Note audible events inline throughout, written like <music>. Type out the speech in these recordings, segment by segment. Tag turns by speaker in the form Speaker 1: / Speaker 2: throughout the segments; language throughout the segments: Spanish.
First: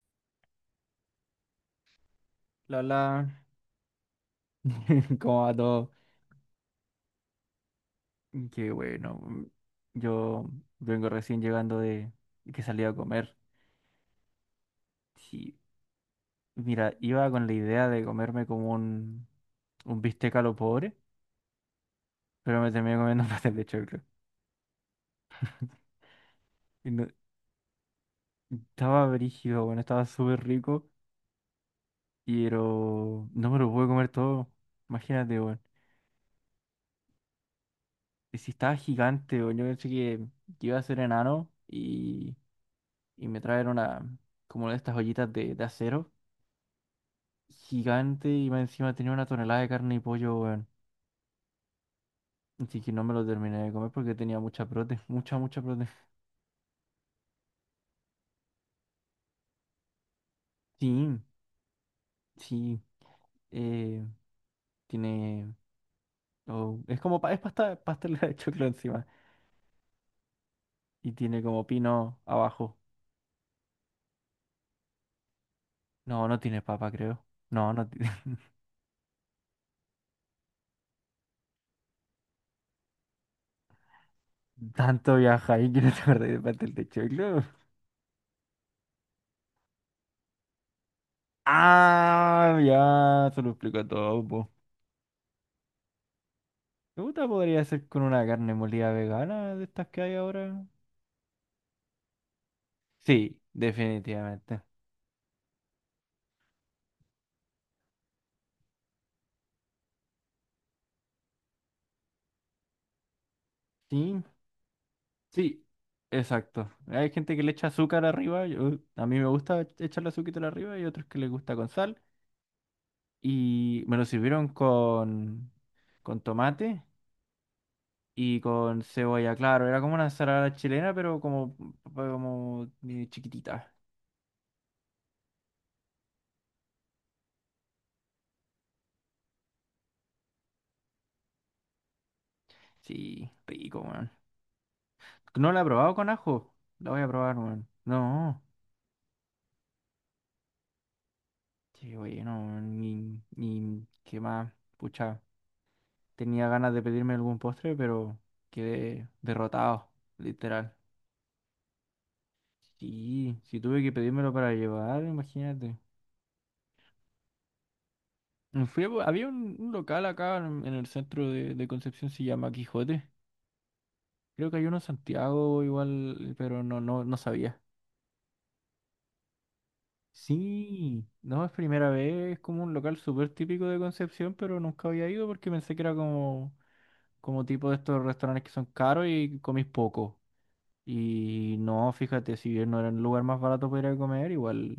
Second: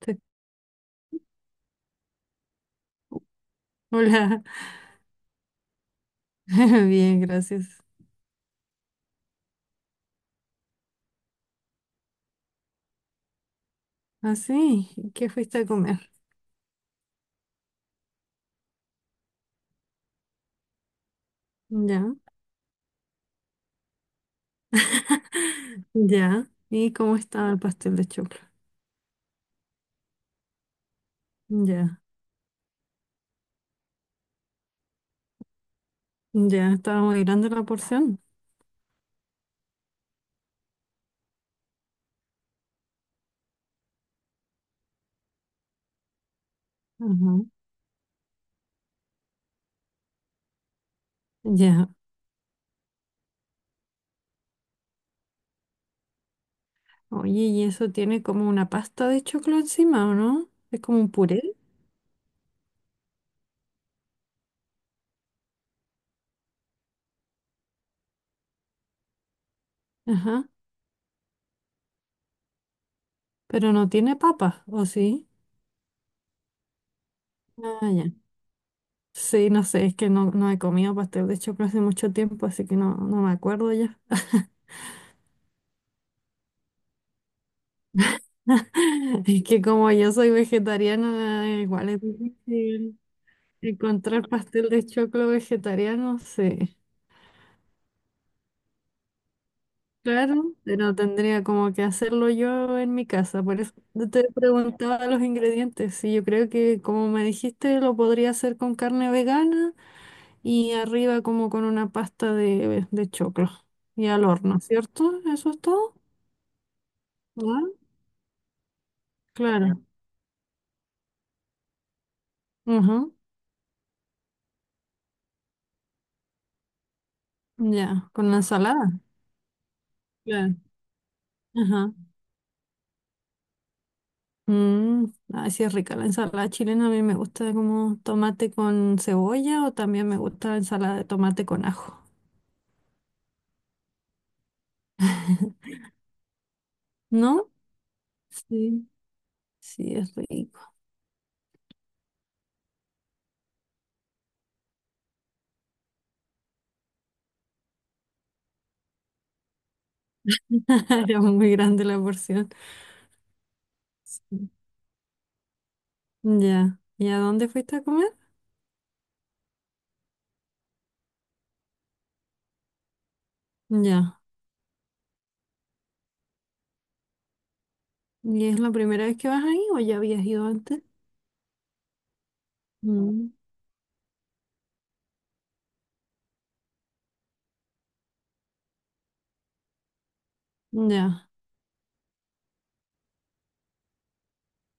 Speaker 1: Te-
Speaker 2: Lola,
Speaker 1: Hola,
Speaker 2: <laughs> ¿cómo va todo?
Speaker 1: <laughs> bien, gracias.
Speaker 2: Qué bueno, yo vengo recién llegando de que salí a comer.
Speaker 1: Ah, sí, ¿qué fuiste
Speaker 2: Sí,
Speaker 1: a comer?
Speaker 2: mira, iba con la idea de comerme como un bistec a lo pobre,
Speaker 1: Ya,
Speaker 2: pero me terminé comiendo <laughs> un pastel de choclo.
Speaker 1: <laughs> ya.
Speaker 2: Y
Speaker 1: ¿Y
Speaker 2: no-
Speaker 1: cómo estaba el pastel de choclo?
Speaker 2: Estaba brígido, bueno, estaba súper rico,
Speaker 1: Ya,
Speaker 2: pero no me lo pude comer todo. Imagínate, bueno.
Speaker 1: ya, estaba muy grande la porción.
Speaker 2: Y si estaba gigante, bueno, yo pensé que iba a ser enano y me traer una, como una de estas ollitas de acero.
Speaker 1: Ajá,
Speaker 2: Gigante, y más encima tenía una tonelada de carne y pollo, weón.
Speaker 1: ya.
Speaker 2: Así que no me lo terminé de comer porque tenía mucha prote, <laughs> mucha, mucha prote.
Speaker 1: Oye, y eso tiene como una pasta de choclo encima, ¿o no? Es como un
Speaker 2: Sí,
Speaker 1: puré.
Speaker 2: sí, eh, tiene... Oh, es como, es pasta, pastelera de choclo encima
Speaker 1: Ajá,
Speaker 2: y tiene como pino abajo.
Speaker 1: pero no tiene papa, ¿o sí?
Speaker 2: No, no tiene papa, creo. No, no
Speaker 1: Ah, ya.
Speaker 2: tiene... <laughs>
Speaker 1: Sí, no sé, es que no he comido pastel de choclo hace mucho tiempo, así que no me acuerdo ya.
Speaker 2: Tanto viaja ahí que no te acordás de pastel de choclo.
Speaker 1: <laughs> Es que como yo soy vegetariana, igual es
Speaker 2: Ah,
Speaker 1: difícil
Speaker 2: ya, se lo explico todo,
Speaker 1: encontrar
Speaker 2: po.
Speaker 1: pastel de choclo vegetariano, sí.
Speaker 2: Me podría ser con una carne molida vegana de estas que hay
Speaker 1: Claro,
Speaker 2: ahora.
Speaker 1: pero tendría como que hacerlo yo en mi
Speaker 2: Sí,
Speaker 1: casa. Por eso te
Speaker 2: definitivamente.
Speaker 1: preguntaba los ingredientes. Y yo creo que, como me dijiste, lo podría hacer con carne vegana y arriba como con una pasta de choclo y
Speaker 2: Sí,
Speaker 1: al horno, ¿cierto? ¿Eso es
Speaker 2: sí,
Speaker 1: todo?
Speaker 2: exacto. Hay gente que le
Speaker 1: ¿Verdad?
Speaker 2: echa azúcar arriba, a mí me gusta
Speaker 1: Claro.
Speaker 2: echarle azúcar arriba, y otros que les gusta con sal.
Speaker 1: Ujú.
Speaker 2: Y me lo sirvieron con tomate
Speaker 1: Ya, con la
Speaker 2: y con
Speaker 1: ensalada.
Speaker 2: cebolla, claro. Era como una ensalada
Speaker 1: Claro.
Speaker 2: chilena, pero como,
Speaker 1: Ajá.
Speaker 2: como chiquitita.
Speaker 1: Mm, ah, sí es rica la ensalada chilena. A mí me gusta como tomate con cebolla o también me gusta la ensalada de tomate con ajo.
Speaker 2: Sí, rico, weón. No la he probado con ajo, la voy a probar,
Speaker 1: ¿No?
Speaker 2: weón. No,
Speaker 1: Sí, sí es rico.
Speaker 2: sí, oye, no, ni, ni, qué más, pucha. Tenía ganas de pedirme algún postre, pero quedé derrotado, literal.
Speaker 1: <laughs> Era muy grande la porción.
Speaker 2: Sí, sí tuve que pedírmelo
Speaker 1: Sí.
Speaker 2: para llevar, imagínate.
Speaker 1: Ya. ¿Y a dónde fuiste a comer?
Speaker 2: Había un local acá en el centro de Concepción, se llama Quijote.
Speaker 1: Ya.
Speaker 2: Creo que hay uno en Santiago igual, pero no sabía.
Speaker 1: ¿Y es la primera vez que vas ahí o ya habías ido antes?
Speaker 2: Sí, no es primera vez, es como un local súper
Speaker 1: Mm,
Speaker 2: típico de Concepción, pero nunca había ido porque pensé que era como, como tipo de estos restaurantes que son caros y comís poco.
Speaker 1: ya.
Speaker 2: Y no, fíjate, si bien no era el lugar más barato para ir a comer, igual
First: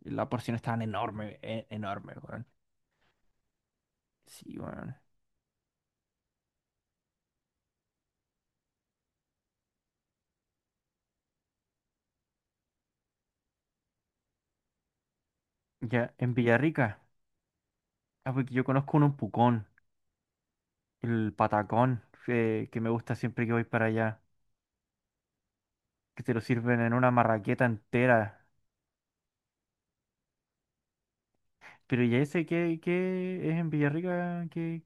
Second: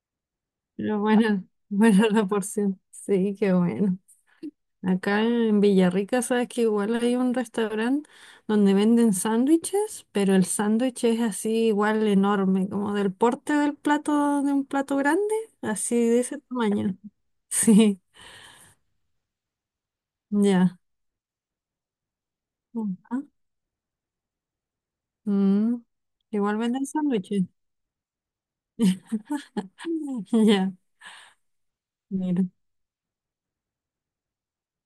Speaker 2: la porción estaba
Speaker 1: Pero bueno, <laughs> buena
Speaker 2: enorme,
Speaker 1: la
Speaker 2: weón.
Speaker 1: porción. Sí, qué bueno.
Speaker 2: Sí, weón.
Speaker 1: Acá en Villarrica, sabes que igual hay un restaurante donde venden sándwiches, pero el sándwich es así igual enorme, como del porte del plato, de un plato grande, así
Speaker 2: Ya,
Speaker 1: de
Speaker 2: en
Speaker 1: ese tamaño.
Speaker 2: Villarrica,
Speaker 1: <laughs> Sí,
Speaker 2: ah, porque yo conozco un Pucón,
Speaker 1: ya.
Speaker 2: el patacón, que me gusta
Speaker 1: Ajá.
Speaker 2: siempre que voy para allá,
Speaker 1: Mm,
Speaker 2: que te lo
Speaker 1: igual
Speaker 2: sirven
Speaker 1: venden
Speaker 2: en una
Speaker 1: sándwiches.
Speaker 2: marraqueta entera.
Speaker 1: <laughs> Ya,
Speaker 2: Pero ya
Speaker 1: mira.
Speaker 2: ese, ¿qué, qué es en Villarrica? ¿Qué,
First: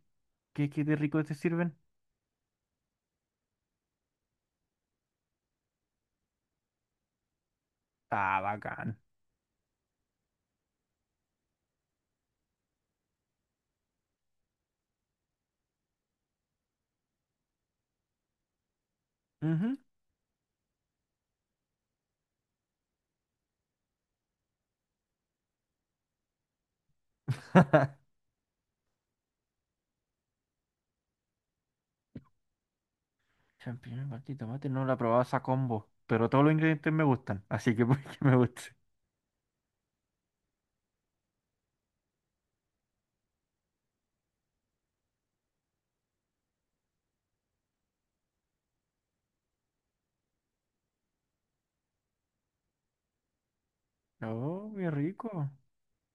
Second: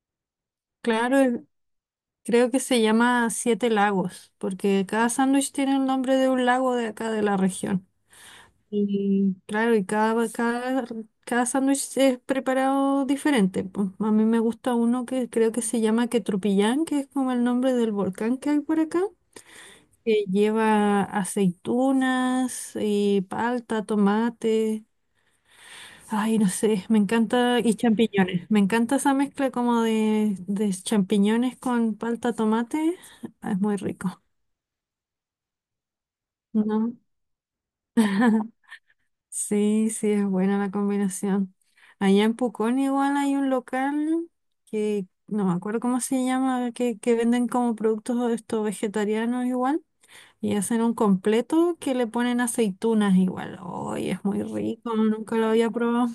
Speaker 2: qué, Qué de
Speaker 1: Claro,
Speaker 2: rico te
Speaker 1: el-
Speaker 2: sirven?
Speaker 1: creo que se llama Siete Lagos, porque cada sándwich tiene el nombre de un lago de acá de la región.
Speaker 2: Ah, bacán.
Speaker 1: Y claro, y cada sándwich es preparado diferente. Po. A mí me gusta uno que creo que se llama Quetrupillán, que es como el nombre del volcán que hay por acá,
Speaker 2: Ujú.
Speaker 1: que lleva aceitunas y palta, tomate, ay, no sé, me encanta, y
Speaker 2: <laughs>
Speaker 1: champiñones. Me encanta esa mezcla como de champiñones con palta, tomate. Ah, es muy
Speaker 2: Champiñones,
Speaker 1: rico,
Speaker 2: palta y tomate, no la probaba esa combo, pero todos los ingredientes
Speaker 1: ¿no?
Speaker 2: me gustan, así que <laughs> pues que me
Speaker 1: <laughs>
Speaker 2: gusta.
Speaker 1: Sí, sí, es buena la combinación. Allá en Pucón igual hay un local que no me acuerdo cómo se llama, que venden como productos estos vegetarianos igual y hacen un completo que le ponen aceitunas igual. Hoy es muy
Speaker 2: Oh, qué
Speaker 1: rico, nunca lo
Speaker 2: rico.
Speaker 1: había probado.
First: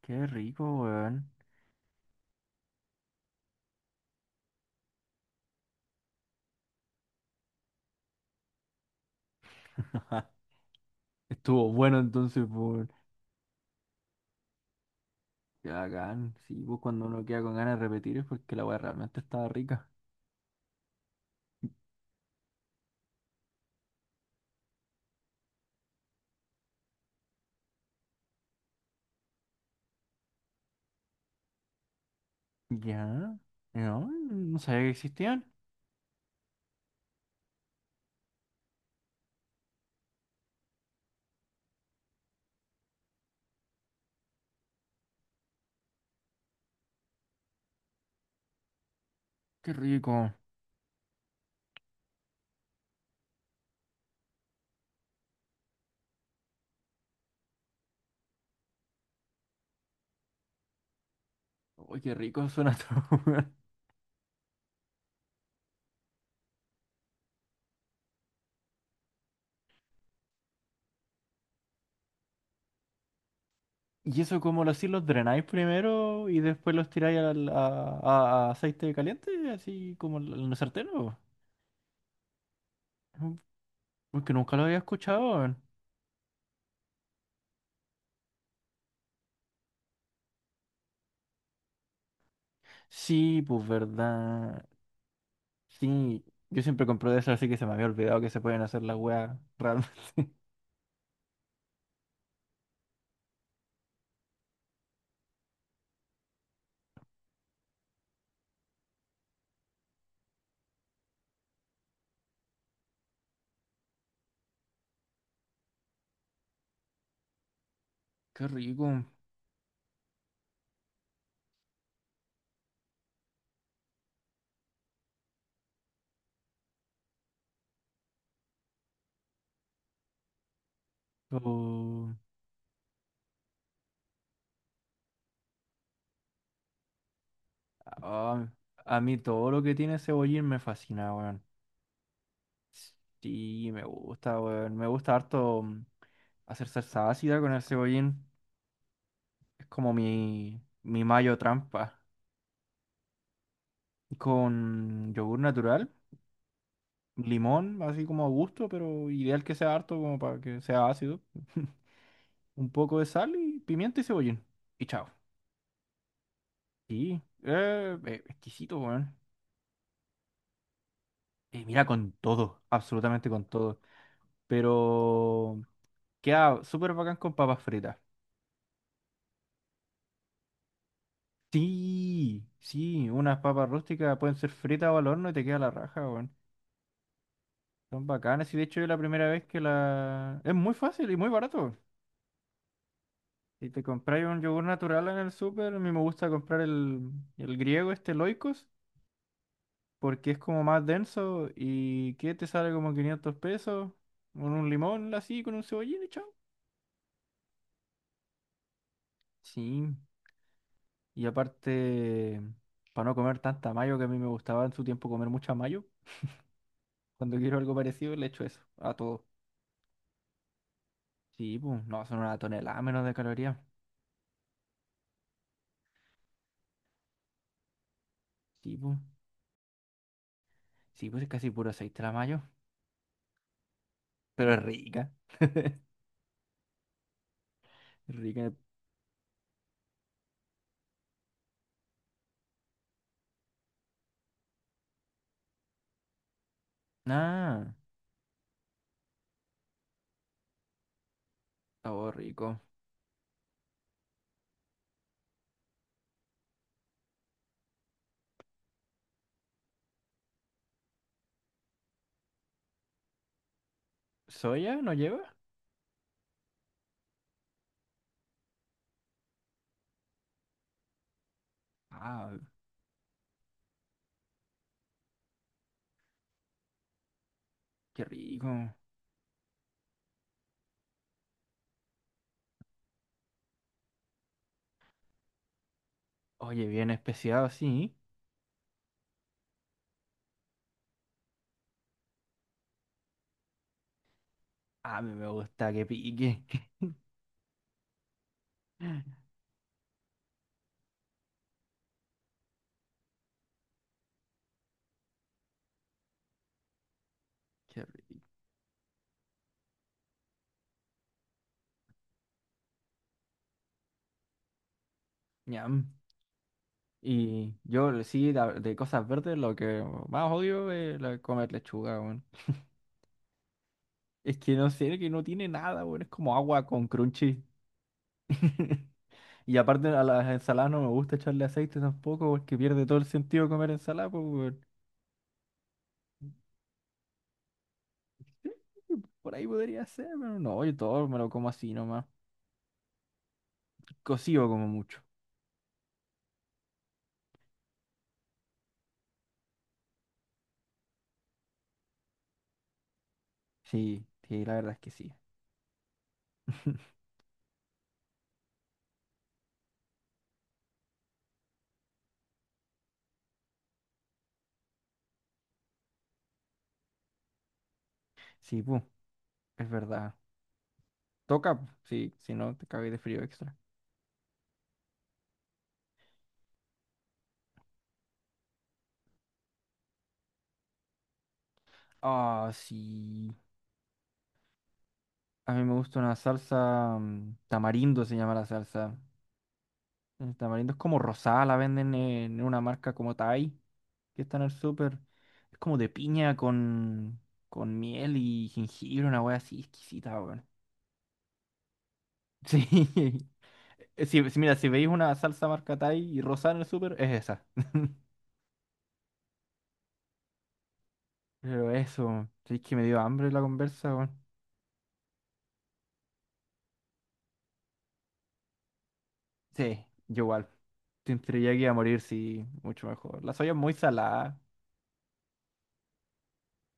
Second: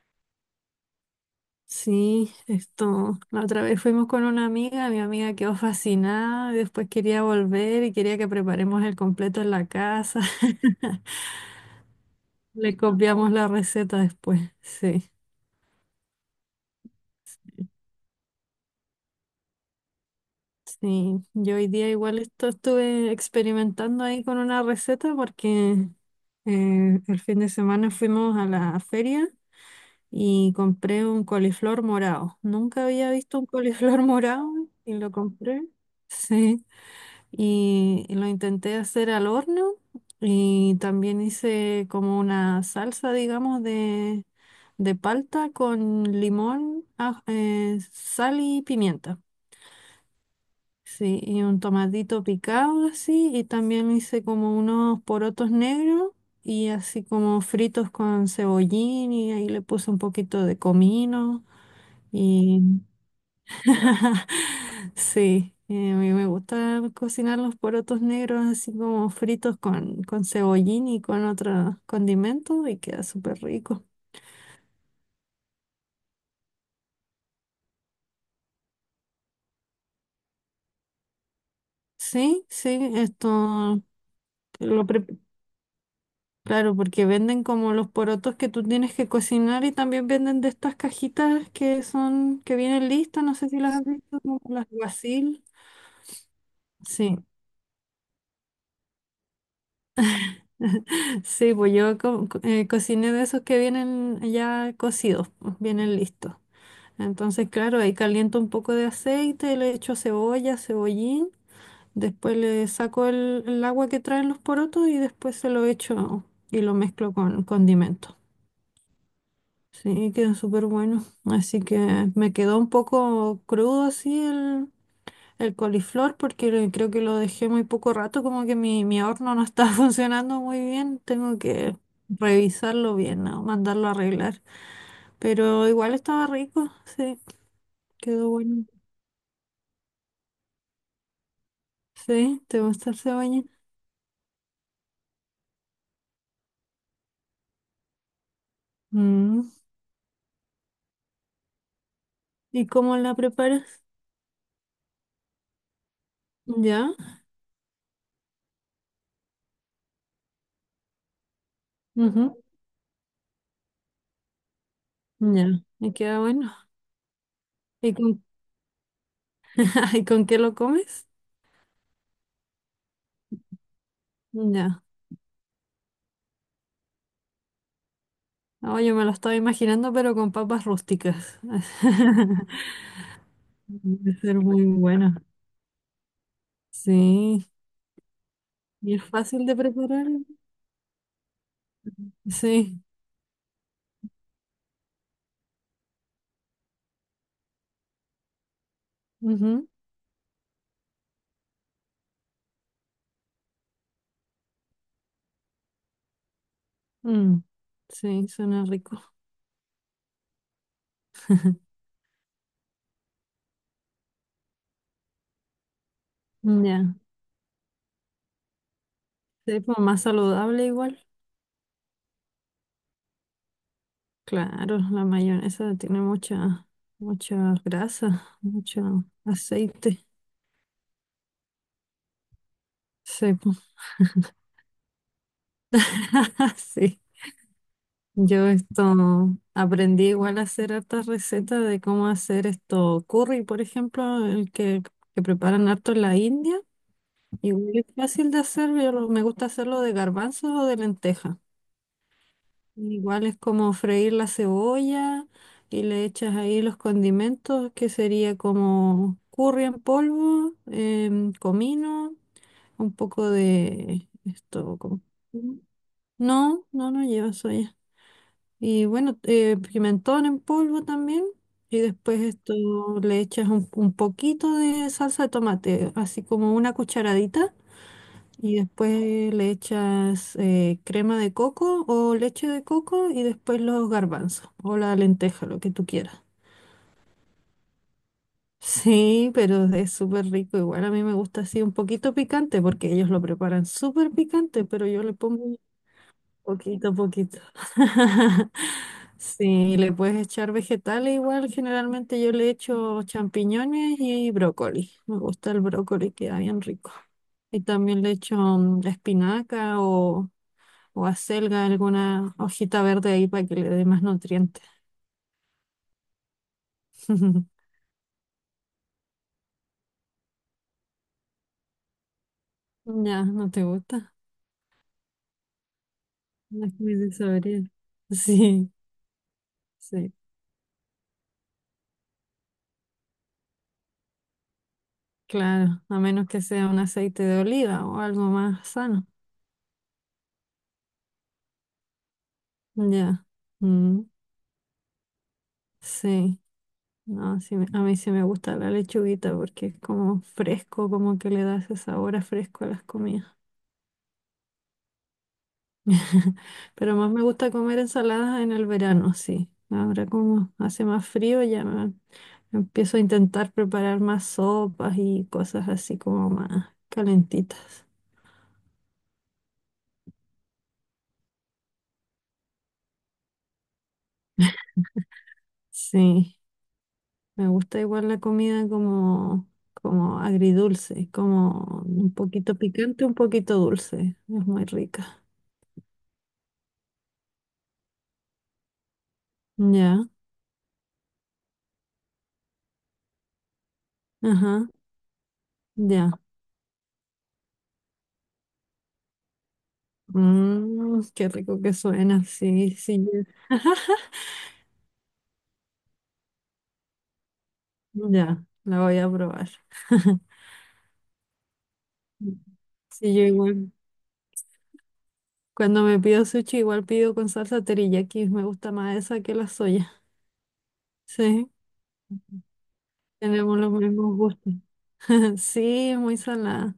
Speaker 2: Qué rico, weón.
Speaker 1: Sí, esto, la otra vez fuimos con una amiga, mi amiga quedó fascinada y después quería volver y quería que preparemos el completo en la casa. <laughs>
Speaker 2: Estuvo bueno entonces,
Speaker 1: Le
Speaker 2: por...
Speaker 1: copiamos la receta después, sí.
Speaker 2: Qué bacán. Sí, pues cuando uno queda con ganas de repetir es porque la weá realmente estaba rica.
Speaker 1: Sí, yo hoy día igual esto estuve experimentando ahí con una receta porque el fin de semana fuimos a la feria y compré un coliflor morado. Nunca había
Speaker 2: Ya.
Speaker 1: visto un coliflor <laughs>
Speaker 2: No,
Speaker 1: morado
Speaker 2: no sabía que
Speaker 1: y lo
Speaker 2: existían.
Speaker 1: compré. Sí, y lo intenté hacer al horno y también hice como una salsa, digamos, de palta con limón, sal y pimienta.
Speaker 2: Qué rico.
Speaker 1: Sí, y un tomatito picado así, y también hice como unos porotos negros y así como fritos con cebollín y ahí le puse un poquito de comino
Speaker 2: Uy, qué rico
Speaker 1: y
Speaker 2: suena todo, <laughs> weón.
Speaker 1: <laughs> sí, a mí me gusta cocinar los porotos negros así como fritos con cebollín y con otros condimentos y queda súper rico.
Speaker 2: ¿Y eso cómo lo hacéis? ¿Los drenáis primero y después los tiráis a aceite caliente? Así como en el sartén, ¿o?
Speaker 1: Sí,
Speaker 2: Mm,
Speaker 1: esto
Speaker 2: porque nunca lo había
Speaker 1: lo preparé.
Speaker 2: escuchado, weón.
Speaker 1: Claro, porque venden como los porotos que tú tienes que cocinar y también venden de estas cajitas que son, que vienen listas, no
Speaker 2: Sí,
Speaker 1: sé si
Speaker 2: pues
Speaker 1: las has visto, como
Speaker 2: verdad.
Speaker 1: las guasil.
Speaker 2: Sí, yo siempre compro
Speaker 1: Sí,
Speaker 2: de eso, así que se me había olvidado que se pueden hacer las weas realmente.
Speaker 1: sí, pues yo cociné de esos que vienen ya cocidos, pues, vienen listos. Entonces, claro, ahí caliento un poco de aceite, le echo cebolla, cebollín, después le saco el agua que traen los porotos y después se lo echo y lo mezclo con condimentos.
Speaker 2: <laughs> Qué rico.
Speaker 1: Sí, quedó súper bueno. Así que me quedó un poco crudo así el coliflor porque lo- creo que lo dejé muy poco rato, como que mi horno no está <laughs> funcionando muy bien. Tengo que
Speaker 2: Oh,
Speaker 1: revisarlo bien, ¿no? Mandarlo a arreglar. Pero igual estaba rico, sí, quedó
Speaker 2: ah,
Speaker 1: bueno.
Speaker 2: a mí todo lo que tiene cebollín me fascina, weón.
Speaker 1: Sí, ¿te gusta el cebolla?
Speaker 2: Sí, me gusta, weón. Me gusta harto hacer salsa ácida con el cebollín.
Speaker 1: Mm.
Speaker 2: Es como mi mayo trampa.
Speaker 1: ¿Y cómo la preparas?
Speaker 2: Con yogur natural,
Speaker 1: ¿Ya?
Speaker 2: limón, así como a gusto, pero ideal que sea harto como para que sea ácido.
Speaker 1: Ujú,
Speaker 2: <laughs> Un poco de sal y pimienta y cebollín. Y chao.
Speaker 1: ya, me queda bueno.
Speaker 2: Sí,
Speaker 1: ¿Y con,
Speaker 2: exquisito, weón.
Speaker 1: <laughs> ¿y con qué lo comes?
Speaker 2: Mira, con todo, absolutamente con todo.
Speaker 1: Ya.
Speaker 2: Pero queda súper bacán con papas fritas.
Speaker 1: No, yo me lo estaba imaginando, pero con papas rústicas.
Speaker 2: Sí,
Speaker 1: <laughs>
Speaker 2: sí, unas papas rústicas
Speaker 1: Debe ser
Speaker 2: pueden ser
Speaker 1: muy
Speaker 2: fritas o al
Speaker 1: bueno.
Speaker 2: horno y te queda la raja, weón.
Speaker 1: Sí.
Speaker 2: Son bacanas, y de hecho es
Speaker 1: ¿Y
Speaker 2: la
Speaker 1: es
Speaker 2: primera vez
Speaker 1: fácil de
Speaker 2: que
Speaker 1: preparar?
Speaker 2: la... Es muy fácil y muy barato.
Speaker 1: Sí.
Speaker 2: Si te compras un yogur natural en el súper, a mí me gusta comprar el griego, este Loikos,
Speaker 1: Ujú,
Speaker 2: porque es como más denso y que te sale como 500 pesos, con un limón así, con un cebollín y chao.
Speaker 1: mm, sí, suena rico.
Speaker 2: Sí, y aparte, para no comer tanta mayo, que a mí me gustaba en su tiempo comer mucha mayo,
Speaker 1: Ya.
Speaker 2: cuando quiero algo parecido le echo eso a todo.
Speaker 1: Sí, pues más saludable igual.
Speaker 2: Sí, pues, no, son una tonelada menos de calorías.
Speaker 1: Claro, la mayonesa tiene mucha, mucha grasa,
Speaker 2: Sí, pues,
Speaker 1: mucho aceite.
Speaker 2: sí, pues es casi puro aceite la mayo,
Speaker 1: Sí, pues.
Speaker 2: pero es rica,
Speaker 1: <laughs> Sí.
Speaker 2: es
Speaker 1: Yo
Speaker 2: rica.
Speaker 1: esto aprendí igual a hacer hartas recetas de cómo hacer esto curry, por ejemplo, el que preparan harto en la India.
Speaker 2: Ah,
Speaker 1: Igual es fácil de hacer, yo lo- me gusta hacerlo de garbanzos o de lenteja.
Speaker 2: sabor rico.
Speaker 1: Igual es como freír la cebolla y le echas ahí los condimentos, que sería como curry en polvo, comino, un poco de
Speaker 2: ¿Soya
Speaker 1: esto,
Speaker 2: no
Speaker 1: como...
Speaker 2: lleva?
Speaker 1: No, no, no lleva soya. Y bueno, pimentón en polvo también. Y después
Speaker 2: Ah,
Speaker 1: esto le echas un poquito de salsa de tomate, así como una cucharadita.
Speaker 2: qué rico.
Speaker 1: Y después le echas crema de coco o leche de coco y después los garbanzos o la lenteja, lo que tú quieras.
Speaker 2: Oye, bien especiado, sí.
Speaker 1: Sí, pero es súper rico. Igual a mí me gusta así un poquito picante porque ellos lo preparan súper picante, pero
Speaker 2: A
Speaker 1: yo le
Speaker 2: mí me
Speaker 1: pongo
Speaker 2: gusta que pique. <laughs>
Speaker 1: poquito a poquito. <laughs> Sí, le puedes echar vegetales igual. Generalmente yo le echo champiñones y brócoli. Me gusta el brócoli, queda bien rico. Y
Speaker 2: Qué
Speaker 1: también le
Speaker 2: rico.
Speaker 1: echo espinaca o acelga, alguna hojita verde ahí para que le dé más nutrientes.
Speaker 2: Ñam.
Speaker 1: <laughs>
Speaker 2: Y yo sí, de cosas verdes, lo que más odio es comer lechuga, weón.
Speaker 1: Ya, ¿no te gusta?
Speaker 2: Es que no sé, que no tiene nada, weón. Es como
Speaker 1: No
Speaker 2: agua
Speaker 1: es
Speaker 2: con
Speaker 1: muy de
Speaker 2: crunchy.
Speaker 1: saborear. <laughs> Sí,
Speaker 2: <laughs> Y aparte a
Speaker 1: sí,
Speaker 2: las ensaladas no me gusta echarle aceite tampoco, porque pierde todo el sentido comer ensalada, pues, weón.
Speaker 1: claro. A menos que sea un aceite de oliva o algo más sano.
Speaker 2: Por ahí podría ser, pero no, yo todo me lo como así nomás.
Speaker 1: Ya. Mm,
Speaker 2: Cocido como mucho.
Speaker 1: sí. No, sí me- a mí sí me gusta la lechuguita porque es como fresco, como que le da ese sabor a fresco a las comidas.
Speaker 2: Sí, sí, la verdad es que sí.
Speaker 1: <laughs> Pero
Speaker 2: <laughs>
Speaker 1: más me gusta comer ensaladas en el verano, sí. Ahora como hace más frío ya me- empiezo a intentar preparar más sopas y cosas así como más calentitas.
Speaker 2: Sí, pu, es verdad. Toca, pu, sí, si no te cagué de frío extra.
Speaker 1: Sí, me gusta igual la comida como, como agridulce, como un
Speaker 2: Ah,
Speaker 1: poquito picante, un
Speaker 2: sí.
Speaker 1: poquito dulce. Es muy rica.
Speaker 2: A mí me gusta una salsa tamarindo, se llama la salsa.
Speaker 1: Ya,
Speaker 2: El tamarindo es como rosada, la venden en una marca como Thai, que está en el
Speaker 1: ajá,
Speaker 2: súper. Es como de
Speaker 1: ya.
Speaker 2: piña con miel y jengibre, una wea así exquisita, weón. <laughs>
Speaker 1: Mm, qué rico que suena, sí, sí. yo-
Speaker 2: Sí.
Speaker 1: <laughs>
Speaker 2: Mira, si veis una salsa marca Thai y rosada en el súper, es esa.
Speaker 1: Ya, la voy a probar. <laughs>
Speaker 2: Pero eso, sí es que me dio
Speaker 1: Sí, yo
Speaker 2: hambre la
Speaker 1: igual.
Speaker 2: conversa, weón.
Speaker 1: Cuando me pido sushi, igual pido con salsa teriyaki. Me gusta más esa que la
Speaker 2: Sí,
Speaker 1: soya.
Speaker 2: yo igual. Siempre
Speaker 1: Sí,
Speaker 2: ya que iba a morir, sí, mucho mejor. La soya es
Speaker 1: tenemos los
Speaker 2: muy
Speaker 1: mismos
Speaker 2: salada.
Speaker 1: gustos. <laughs> Sí, muy salada.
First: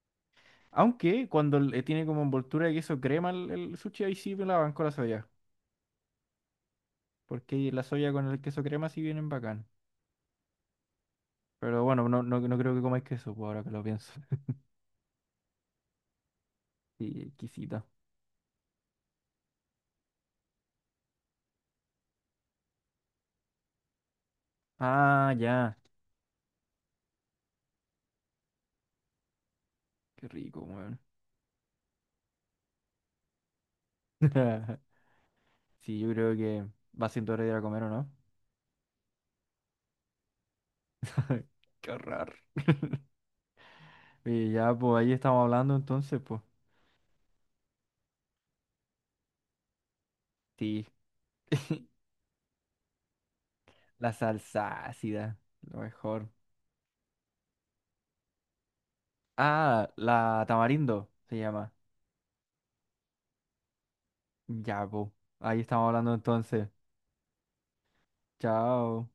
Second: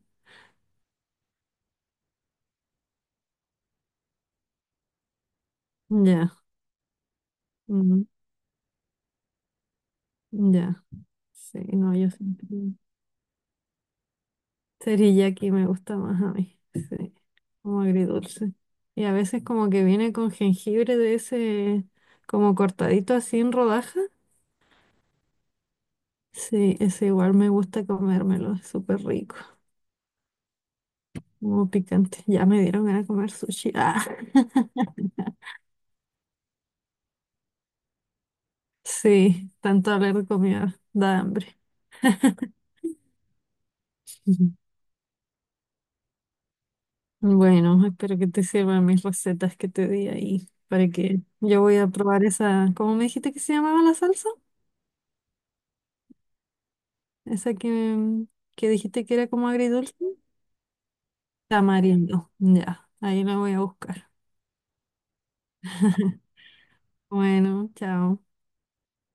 Speaker 2: Aunque cuando le tiene como envoltura de queso crema el sushi, ahí sí me la banco la soya.
Speaker 1: Ya,
Speaker 2: Porque la
Speaker 1: mm,
Speaker 2: soya con el queso crema sí vienen bacán.
Speaker 1: ya. Sí,
Speaker 2: Pero
Speaker 1: no,
Speaker 2: bueno,
Speaker 1: yo
Speaker 2: no, no, no creo
Speaker 1: sí.
Speaker 2: que comáis queso, pues, ahora que lo pienso. <laughs>
Speaker 1: Teriyaki me gusta más a mí,
Speaker 2: Sí,
Speaker 1: sí, como
Speaker 2: exquisito.
Speaker 1: agridulce. Y a veces como que viene con jengibre de ese, como cortadito así en rodaja.
Speaker 2: Ah, ya.
Speaker 1: Sí, ese igual me gusta comérmelo, es súper rico,
Speaker 2: Qué rico, weón.
Speaker 1: como picante. Ya me dieron ganas de comer sushi. Ah.
Speaker 2: <laughs>
Speaker 1: <laughs>
Speaker 2: Sí, yo creo que va siendo hora de ir a comer, ¿o no?
Speaker 1: Sí, tanto hablar de comida da
Speaker 2: <laughs>
Speaker 1: hambre.
Speaker 2: Qué horror. <laughs> Y
Speaker 1: Ujú.
Speaker 2: ya, pues ahí estamos hablando entonces, pues.
Speaker 1: Bueno, espero que te sirvan mis recetas que te di ahí,
Speaker 2: Sí.
Speaker 1: para que yo voy a
Speaker 2: <laughs>
Speaker 1: probar esa, ¿cómo me dijiste que se llamaba la
Speaker 2: La
Speaker 1: salsa?
Speaker 2: salsa ácida, lo mejor.
Speaker 1: Esa que dijiste que era como
Speaker 2: Ah,
Speaker 1: agridulce.
Speaker 2: la tamarindo se llama.
Speaker 1: Tamarindo. Ya, ahí la voy a buscar.
Speaker 2: Ya, pues. Ahí estamos hablando entonces.
Speaker 1: Bueno, chao.
Speaker 2: Chao.